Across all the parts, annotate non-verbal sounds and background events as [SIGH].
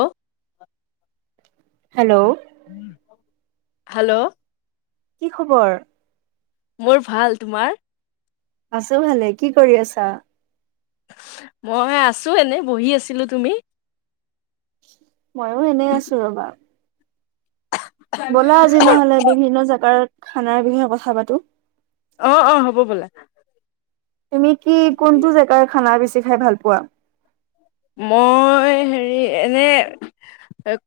অ'। Hello কি hello. কি খবৰ। মোৰ ভাল তোমাৰ। আছো ভালে কি কৰি আছা। মই আছোঁ এনে বহি আছিলো তুমি। ময়ো এনেই আছো ৰ'বা। ব'লা আজি নহ'লে বিভিন্ন জেগাৰ খানাৰ বিষয়ে কথা পাতো। অ' -অ' হ'ব ব'লা। তুমি কি কোনটো জেগাৰ খানা বেচি চি খাই ভাল পোৱা। মই হেৰি এনে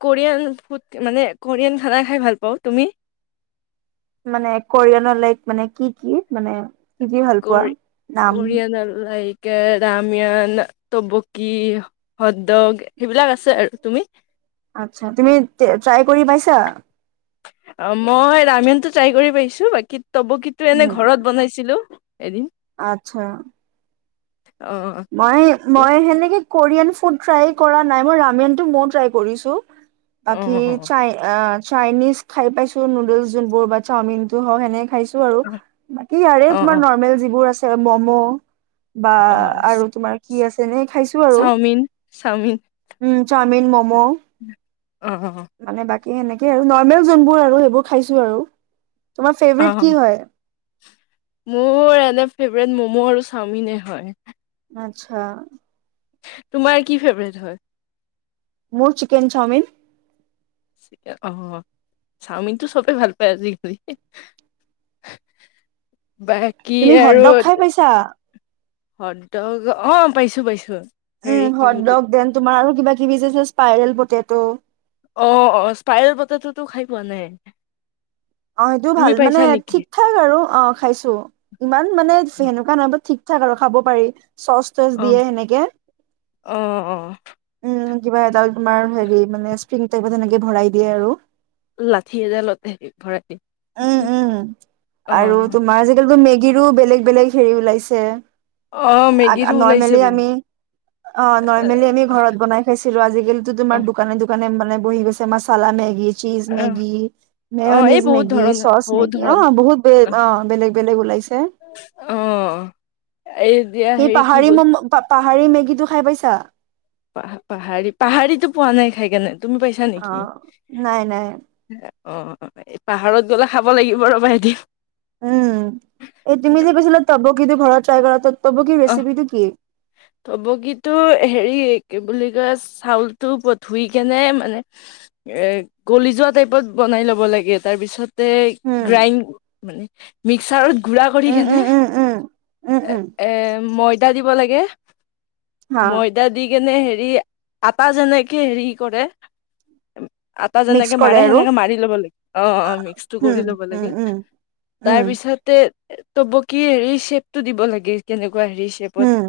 কোৰিয়ান ফুড মানে কোৰিয়ান খানা খাই ভাল পাওঁ, তুমি। মানে কোৰিয়ানৰ লাইক মানে কি-কি মানে কি-কি ভাল পোৱা নাম। এ ৰাময়ান, তবকি হট্ দগ সেইবিলাক আছে আৰু তুমি। আচ্ছা তুমি ট্ৰাই কৰি পাইছা। অ' মই ৰামেয়ন টো ট্ৰাই কৰি পাইছো বাকী তবকিটো এনে উম, ঘৰত বনাইছিলো। এদিন। আচ্ছা। অ মই- ত মই সেনেকে কোৰিয়ান ফুড ট্ৰাই কৰা নাই, মই ৰামিয়ানটো ময়ো ট্ৰাই কৰিছো। অ বাকি অ চাই অ' চাইনিজ খাই পাইছো, নুডলচ যোনবোৰ বা চাওমিন টো হওঁক সেনেকে খাইছ চো আৰু বাকি ইয়াৰে অ তোমাৰ নৰমেল যিবোৰ আছে ম'ম' বা অ অ আৰু তোমাৰ কি আছে নে খাইছো আৰু চাওমিন চাওমিন উম চাত মিন ম' ম'। অ অ মানে বাক এ এনেকে আৰু নৰ্মেল যোনবোৰ আৰু সেইবোৰ খাইছো আৰু। তোমাৰ ফেভৰেট অ কি হয়। মোৰ এনে ফেভৰেট মম' আৰু চাওমিনে হয়। আটচ্ছা। তোমাৰ কি ফেভৰেট হয়? মোৰ চিকেন চাওমিন। অ' চাওমিনটো চবে ভাল পায় আজিকালি। বাকী তুমি [UNINTELLIGIBLE] খাই পাইছা? হদ্ৰগ অ' পাইছো পাইছো। হেৰি উম কি বুলি হদ্ৰগ দেন তোমাৰ আৰু কিবা কিবি যে স্পাইৰেল পতেট। ত' অ', অ', স্পাইয়েল পতেতটো খাই পোৱা নাই। অ', সেইটো তুমি ভাল মানে পাইছা নেকি? ঠিক ঠাক আৰু অ', খাইছোঁ, ইমান মানে সেনেকুৱা না, বাত ঠিক ঠাক আৰু খাব পাৰি। চচ, তচ অ', দিয়ে সেনেকে। অ', অ', উম। কিবা এদাল- তোমাৰ হেৰি মানে [UNINTELLIGIBLE] তেনেকে ভৰাই দিয়ে আৰু। লাঠি এডালতে ভৰাই দিয়ে। উম, উম, আৰু তোমাৰ আজিকালিতো মে গিৰো বেলেগ, বেলেগ হেৰি ওলাইছে। অ', মেগীৰো ওলাইছে আ-নৰ্মেলি বহুত। আমি, অ', নৰ্মেলি আমি ঘৰত বনাই খাইছিলোঁ। আজিকালিতো তোমাৰ অ', দোকানে, দোকানে মানে বহি গৈছে মাচালা মেগী চিজ অ', মেগী, অ এই মেয়নিজ বহুত মেগ ধৰণ চচ বহুত মেগী, অ', ধৰণ বহুত বে-অ' বেলেগ, বেলেগ ওলাইছে। অ', এই এতিয়া [UNINTELLIGIBLE] হেৰি কি পাহাৰী বস্তু মম-পা পাহাৰী মেগীটো খাই পাইছা? পাহ-পাহাৰী, পাহাৰীতো পোৱা নাই খাই কেনে। তুমি পাইছা নেকি অ' নাই, নাই। অ' পাহাৰত গ'লে খাব লাগিব ৰ বা এদিন। উম' এই তুমি যে কৈছিলা তব কিন্তু ঘৰত- [UNINTELLIGIBLE] অ' ৰেচিপিটো কি তবকিতো হেৰি, কি বুলি- চাউলতটো ব ধুই কেনে মানে, এ গলি যোৱা টাইপত বনাই ল'ব লাগে, তাৰ পিছত- তে উম গ্ৰাইং মানে- মিক্সাৰত- গুৰা কৰি উম কেনে, উম উম উম উম উম এ' ময়দা দিব লাগে। হা ময়দা দিগ কেনে হেৰি, আটা যেনেকে হেৰি, কৰে। আটা মিক্স যেনেকে কৰে মাৰে, আৰু সেনেকে মাৰি ল'ব লাগে অ'-অ, মিক্স টো কৰি উম ল'ব উম লাগে, উম উম তাৰ পিছতে- তব কি হেৰি চেপতটো দিব লাগে। কেনেক- উম'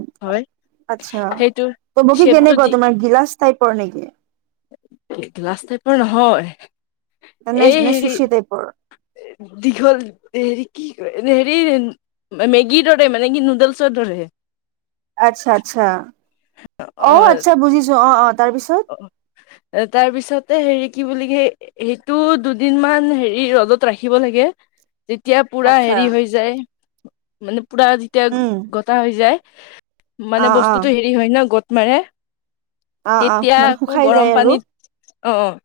আচ্ছা, সেইটো তম কি কেনে শ্বেপটো দি গ তোমাৰ গিলাস তাই পৰ নেকি? গিলাচ টাইপৰ নহয়। নে এই নে হেৰি চুচি টাইপৰ দীঘল। নেহেৰি কি কৰে মেগিৰে মানে নুডেল। চৈদৰে আচ্ছা-আচ্ছা। অ অহ আচ্ছা বুজিছো অহ-অহ তাৰপিছত। তাৰ পিছতে হেৰি কি বুলি ক সেইটো দুদিন মান হেৰি ৰ'দত ৰাখিব লাগে। তেতিয়া পুৰা আচ্ছা হেৰি হৈ যায়। মানে পূৰা যেতিয়া উম গটা হৈ যায়। অ মানে অ বস্তু হয় ন গত মাৰে। অ অ তেতিয়া মানে আকৌ শুকাই গৰম যায় আৰু পানীত অ',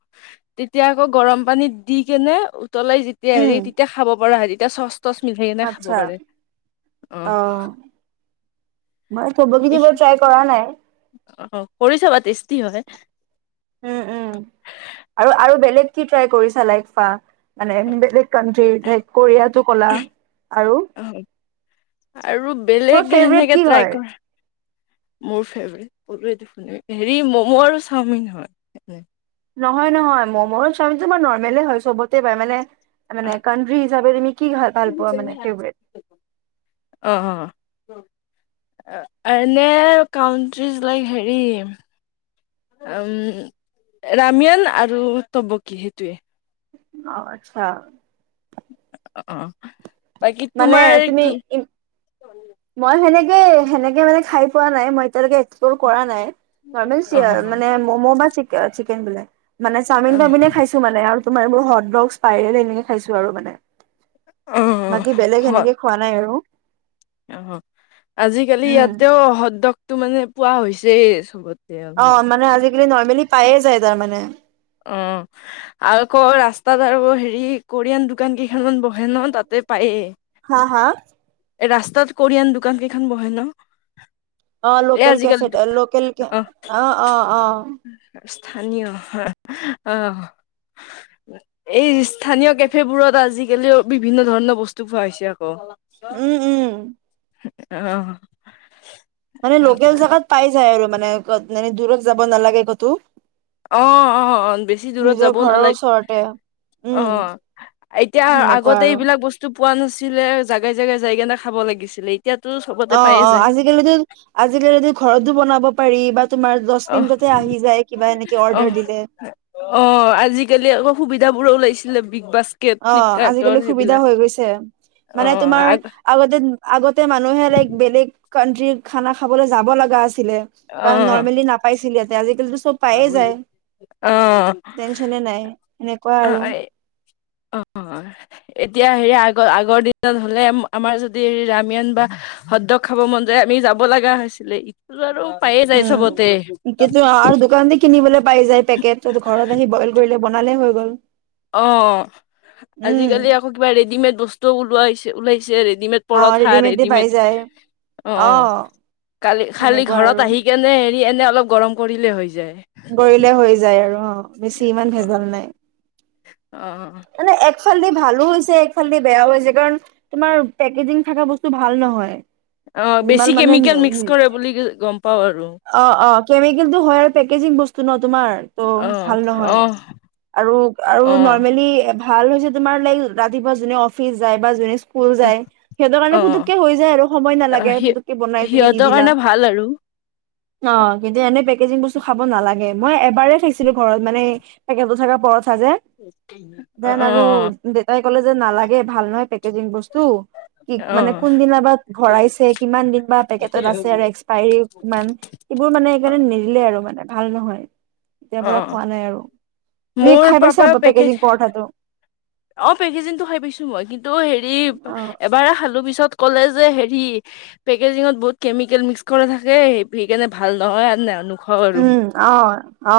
তেতিয়া আকৌ গৰম পানীত দি কেনে উতলাই যেতিয়া উম হেৰি তেতিয়া খাব পৰা হেৰিত তেয়া [UNINTELLIGIBLE] তছ মিলাই কেনে খাব আচ্ছা পাৰে অ', মই চবকু বা ট্ৰাই কৰা নাই। অ কৰি চাবা টেষ্টি হয়। উম-উম, আৰু-আৰু বেলেগ কি ট্ৰাই কৰিছা লাইফা মানে বেলেগ কানট্ৰি কোৰিয়াতটো কলা আৰু অ আৰু বেলেগ ত ফেভৰেট সেনেকে কি ট্ৰাই হয়? কৰা মোৰ ফেভৰেট কৈলুয়ে দেখুন হেৰি মমো আৰু চাওমিন হয় এনে। নহয়-নহয় মমোৰ চামাৰ নৰ্মেলে হয় চবতে পায় মানে। মানে কানট্ৰি যাব নেক [UNINTELLIGIBLE] অহ আৰু নে কাউন্ট্ৰিজ লাইক হেৰি উ ৰামিয়ান আৰু তবকি সেইটোৱে। অহ আচ্ছা। উ [UNINTELLIGIBLE] অ', অ', বাকী মানে তোমাৰ কি তুমি মই সেনেকে, সেনেকে মানে খাই পোৱা নাই, মই এতিয়ালৈকে এক্সপ্লৰ কৰা নাই। ন অ অ মানে মম' বা চিক চিকেন বিলাই মানে চাওমিন অ টাওমিন খাইছো মানে আৰু তোমাৰ মোৰ হট ডক্স পাইৰেল এনেকে খাইছো আৰু মানে অ বাকী বেলেগ হয় সেনেকে খোৱা নাই আৰু। অ', আজিকালি উম ইয়াতেও সদকটো মানে পোৱা হৈছে। যে সবত অ', মানে আজিকালি নৰ্মেলি পায়ে যায় তাৰমানে। অ', আৰু আকৌ ৰাস্তাত আৰু হেৰি কোৰিয়ান দোকান কি খেনত বহেন তাতে হা হা পায়েই। ৰাস্তাত কৰিয়ান দোকান কেইখন বহে ন। অ, এই লোকেল আজিকালি কেফে লোকেল কে অ অ', অ', অ'। স্থানীয় অ, এই স্থানীয় কেফে বোৰত আজিকালিও বিভিন্ন ধৰণৰ বস্তু পোৱা হৈছে আকৌ। উম উম। অ'। মানে লোকেল জগাত পাই যায় আৰু। মানে এনে দূৰত যাব নালাগে ক'তো অ অ বেছি দূৰত নিজৰ যাবও ঘৰৰ নালাগে ওচৰতে অ উম এতিয়া সেনেকুৱা আগতে আৰু এইবিলাক বস্তু পোৱা নাছিলে। জাই জেগাই জাইগা না খাব লাগিছিলে এতিয়াতো চবতে অ পায়ে অ যায় আজিকালিতো আজিকালিতো ঘৰতো বনাব পাৰি বা তোমাৰ দহ অহ মিনিটতে আহি যায় কিবা এনেকে অ অৰ্ডাৰ দিলে অ আজিকালি অকৌ সুবিধাবোৰো ওলাইছে। ল অ', আজিকালি সুবিধা হৈ গৈছে অ মানে তোমাৰ আগ আগতে আগতে মানুহে লাইক বেলেগ কাণ্ট্ৰি খানা খাবলৈ যাব লগা আছে। ছিলে অ কাৰণ নৰ্মেলি নাপাইছিলে। তেজি টো চব পায়ে যায় অ টেনচনে নাই সেনেকুৱা অ আৰু। অ, এতিয়া হেৰি আগৰ আগৰ দিনত হলে আমাৰ যদি হেৰি ৰাম্যান বা হত ডগ খাব মন যায় আমি যাব লগা হৈছিলে ইটো আৰু পায়ে যায় চবতে উম কি আৰু দোকানতে কিনিবলে পাই যায় পেকেট ত ঘৰত আহি বইল কৰিলে বনালে হৈ গল অ', উম আজিকালি আকৌ কিবা ৰেডিমেড বস্তু ওলাইছে ওলাইছে আৰু ৰেডিমেড অ পৰঠা ৰেডিমেডে পাই ৰেডিমেড যায় অ', কালি খালি সেনেকুৱা ঘৰত আৰু আহি কেনে নি এনে অলপ গৰম কৰিলেই হৈ যায়। কৰিলে হৈ যায় আৰু অ। বেছি ইমান ভেজাল নাই। অ। একফালে ভালো হৈছে, একফাল দি বেয়াও হৈছে কাৰণ তোমাৰ পেকেজিং থকা বস্তু ভাল নহয়। অ বেছি [UNINTELLIGIBLE] মানে কেমিকেল মিক্স কৰে বুলি গম পাওঁ আৰু অ', অ', কেমিকেলটো হয়, আৰু তোমাৰ পেকেজিং বস্তু, বস্তু ন তোমাৰ অ ভাল অ নহয়। আৰু অ নৰমেলি ভাল হৈছে তোমাৰ লাইক ৰাতিপুৱা যোনে অফিচ যায় বা যোনে কুল যায়‌, সিহঁতৰ কাৰনে পুটোকে অ হৈ যায় আৰু সময় নালাগে সি পুটোকে বনাই তুমি দি সিহঁতৰ দিলা। কাৰণে ভাল আৰু অ', কিন্তু এনেই পেকেজিং বস্তু খাব নালাগে, মই তোমাৰ এবাৰে খাইছি ঘৰত মানে পেকেটো থকাৰ [UNINTELLIGIBLE] স [INAUDIBLE] দেন আৰু দেতাই ক'লে যে, নালাগে ভাল নহ পেকেজিং বস্তু কি অ মানে কোনদিনা বা ভৰাইছে কিমান দিন বা পেকেটত আছে আৰু এক্সপায়ৰী কিমান সেইবোৰ মানে নিদিলে আৰু মানে ভাল নহয় তেতিয়া অ পৰা খোৱা নাই আৰু তুমি মোৰ খাই পাইছা? পাপাৰ বাপেকে পেকেজ যি অ', পেকেজিনটো খাই পাইছো মই কিন্তু হেৰি অ এবাৰ খালো পিছত ক'লে যে, হেৰি পেকেজিঙত বহুত কেমিকেল মিক্স কৰা থাকে সেইকাৰণে ভাল নহয় নো উম, অ। অ।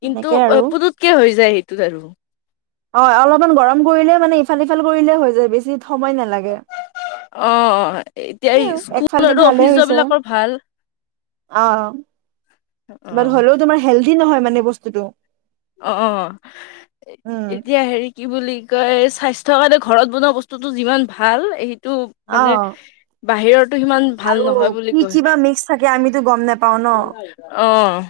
কিন্তু এনেকে আৰু পুতুতকে হৈ যায় সি [UNINTELLIGIBLE] অ', অলপমান গৰম কৰিলে মানে ইফাল সিফাল কৰিলে হৈ যায় বেছি সময় নালাগে অ', এতিয়া সেই আৰু ইস্কুল একফালদি আৰু ভালে অফিচ যোৱা হৈছে বিলাকৰ ভাল বাৰু হ'লেও তোমাৰ হেলথ নহয় মানে বস্তুটো অ', উম এতিয়া হেৰি কি বুলি কয় স্বাচ [UNINTELLIGIBLE] ঘৰত বনোৱা বস্তুটো যিমান ভাল এই টো মানে অ বাহিৰতো সিমান ভাল আৰু নহয় বুলি কি কয় কি বা মিক্স থাকে আমিতো গম নোপাও ন অ',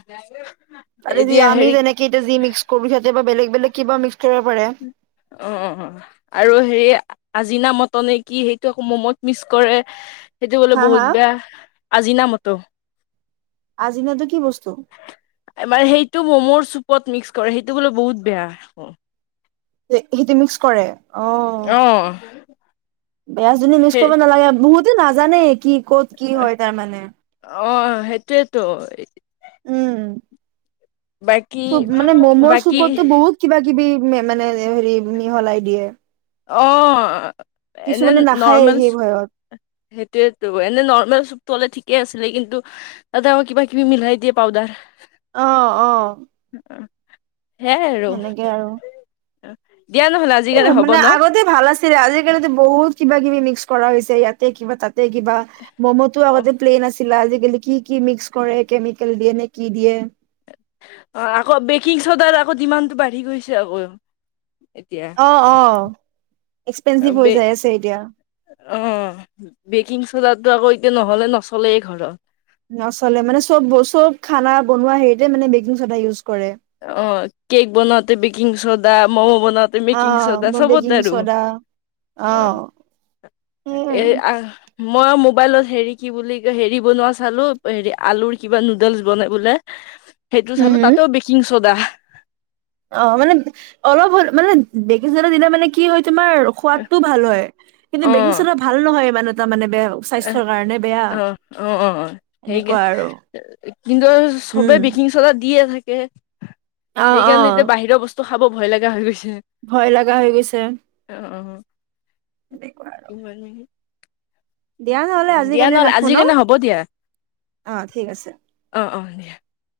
এতিয়া হেৰি [UNINTELLIGIBLE] বৰ বেলেগ বেলেগ কিবা কৰিব পাৰে অ অ আৰু হে আজিনা মতনে কি কৌ ম'মত মিচ কৰে সেইটো বোলে হা বহুত হা বেয়া আজিনা মতু আজিনাটো কি বস্তু এবাৰ সেইটো মমৰ চুপ পত মিক্স কৰে সেইটো বোলে বহুত বেয়া অ সেইটো মিক্স কৰে? অ অ বেয়াজনী মিক্স সেই কৰিব নালাগে বহুত টো নাজানে কি ক'ত কি হয় তাৰমানে, অ সেইটোৱেইটো, উম। বাকী চুপ মানে ম'মোৰ বাকী চুপততো বহুত কিবা কিবি মে মানে হেৰি মিহলাই দিয়ে, অ, এনে কিছুমানে নাখায়ে নৰ্মেলচ সেই ভয়ত সেইটোৱেটো এনে নৰ্মেল চুপটো হ'লে ঠিক ঠিকে আছিলে কিন্তু তাতে আকৌ কিবা কিবি মিলাই দিয়ে পাউদাৰ। অ অ উ [INAUDIBLE] হে'য়াই আৰু, সেনেকে আৰু উহ। দিয়া নহ'লে আজি কাৰণে মানে হব ন। আগতে ভাল আছিলে আজিকালিতো বহুত। কিবা কিবি মিক্স কৰা হৈছে ইয়াতে কিবা তাক। যে কিবা ম'ম'তো অঁ আগতে প্লেন আছি। ছিলে আজি কালি কি কি মিক্স কৰে কেমিকেল দিয়ে নে কি দিয়ে। অহ আকৌ বেকিং চ'দাৰ আকৌ ডিমানটো বাঢ়ি গৈছে আকৌ। এতিয়া অ', অ'। অ এক্সপেঞ্চিভ হৈ বে যাই আছে এতিয়া অহ বেকিং চদা। এইটো আকৌ এতিয়া নহলে নচলেই ঘৰত। নচলে মানে চব চব খানা বনোৱা হেৰিতে মানে বেকিং চদা ইউজ কৰে। অহ কেক বনাওতে বেকিং চদা ম'ম বন। বনাওতে অ বেকিং চদা মই চবতে বেকিং আৰু চ'ডা অ অহ সেই এ আৰু আ। মই মোবাইলত হেৰি কি বুলি হেৰি বনোৱা চালোঁ হেৰি আলুৰ কিবা নুডলছ বনাই বোলে। সেইটো হুম, চালোঁ হুম। তাতেও বেকিং। চ দা [INAUDIBLE] অ' মানে অলপ হল মানে বেকিং চদা দিলে মানে কি হয় তোমাৰ সোৱাদ টোও ভাল হয়, কিন্তু বেকিং চডা ভাল নহয় মানে। ত মানেব এহ অ অ অ অ সেইকে এনেকুৱা আৰু কিন্তু চবে উম। বেকিং চদা দিয়ে থাক কে। অ অ সেইকাৰণে এতিয়া বাহিৰৰ বস্তু খা খাব ভয় লগা হৈ গৈছ ভয় লগা হৈ গৈছে। অ', এনেকুৱা আৰ। কিমান মিনিট দিয়া নহলে আজি দিয়া কাৰণে নহ'লে ৰাখো আজিৰ ন, কাৰণে হ'ব দিয়া অ ঠিক আছে। [UNINTELLIGIBLE]